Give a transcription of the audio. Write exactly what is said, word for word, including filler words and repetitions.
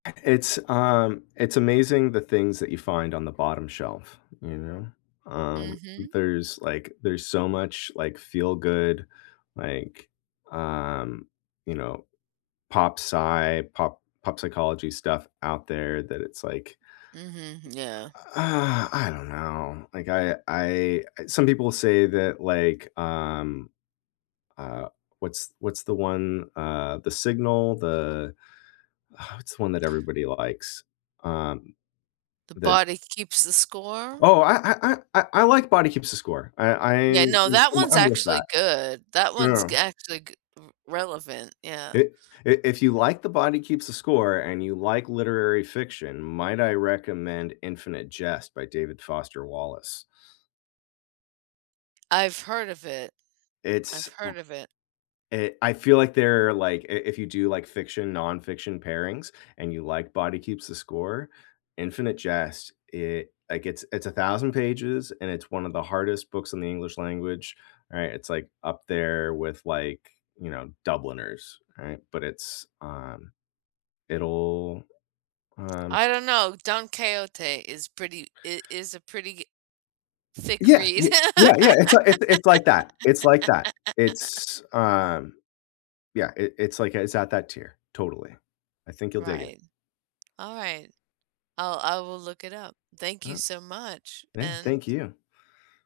It's, um it's amazing the things that you find on the bottom shelf, you know, um, Mhm. there's like there's so much like feel-good, like, um you know, pop psy pop pop psychology stuff out there that it's like Mhm, yeah. Uh, I don't know. Like I I some people say that like, um uh what's what's the one, uh, the signal, the What's one that everybody likes, um, The the Body Keeps the Score? Oh, I I I I I like Body Keeps the Score. I Yeah, I'm no, that I'm one's I'm with actually that. good, that one's g Yeah. actually g r relevant, I yeah. i if you like The Body Keeps the Score, and you like literary fiction, might I recommend Infinite Jest by David Foster Wallace. I've heard of it. I've It's heard of it. Eh, I feel like they're like i if you do like fiction, nonfiction pairings, and you like Body Keeps the Score, Infinite Jest, it like it's it's a thousand pages, and it's one of the hardest books in the English language, right? It's like up there with like, you know, Dubliners, right? But it's, um It'll um I don't know. Don Quixote is pretty it is a pretty g thick Yeah yeah read yeah yeah it's it's it's like that it's like that. It's, um yeah, it it's like it's at that tier, totally, I think you'll dig it. Right. All right. I'll I will look it up. Thank you Uh-huh. so much Yeah, and thank you.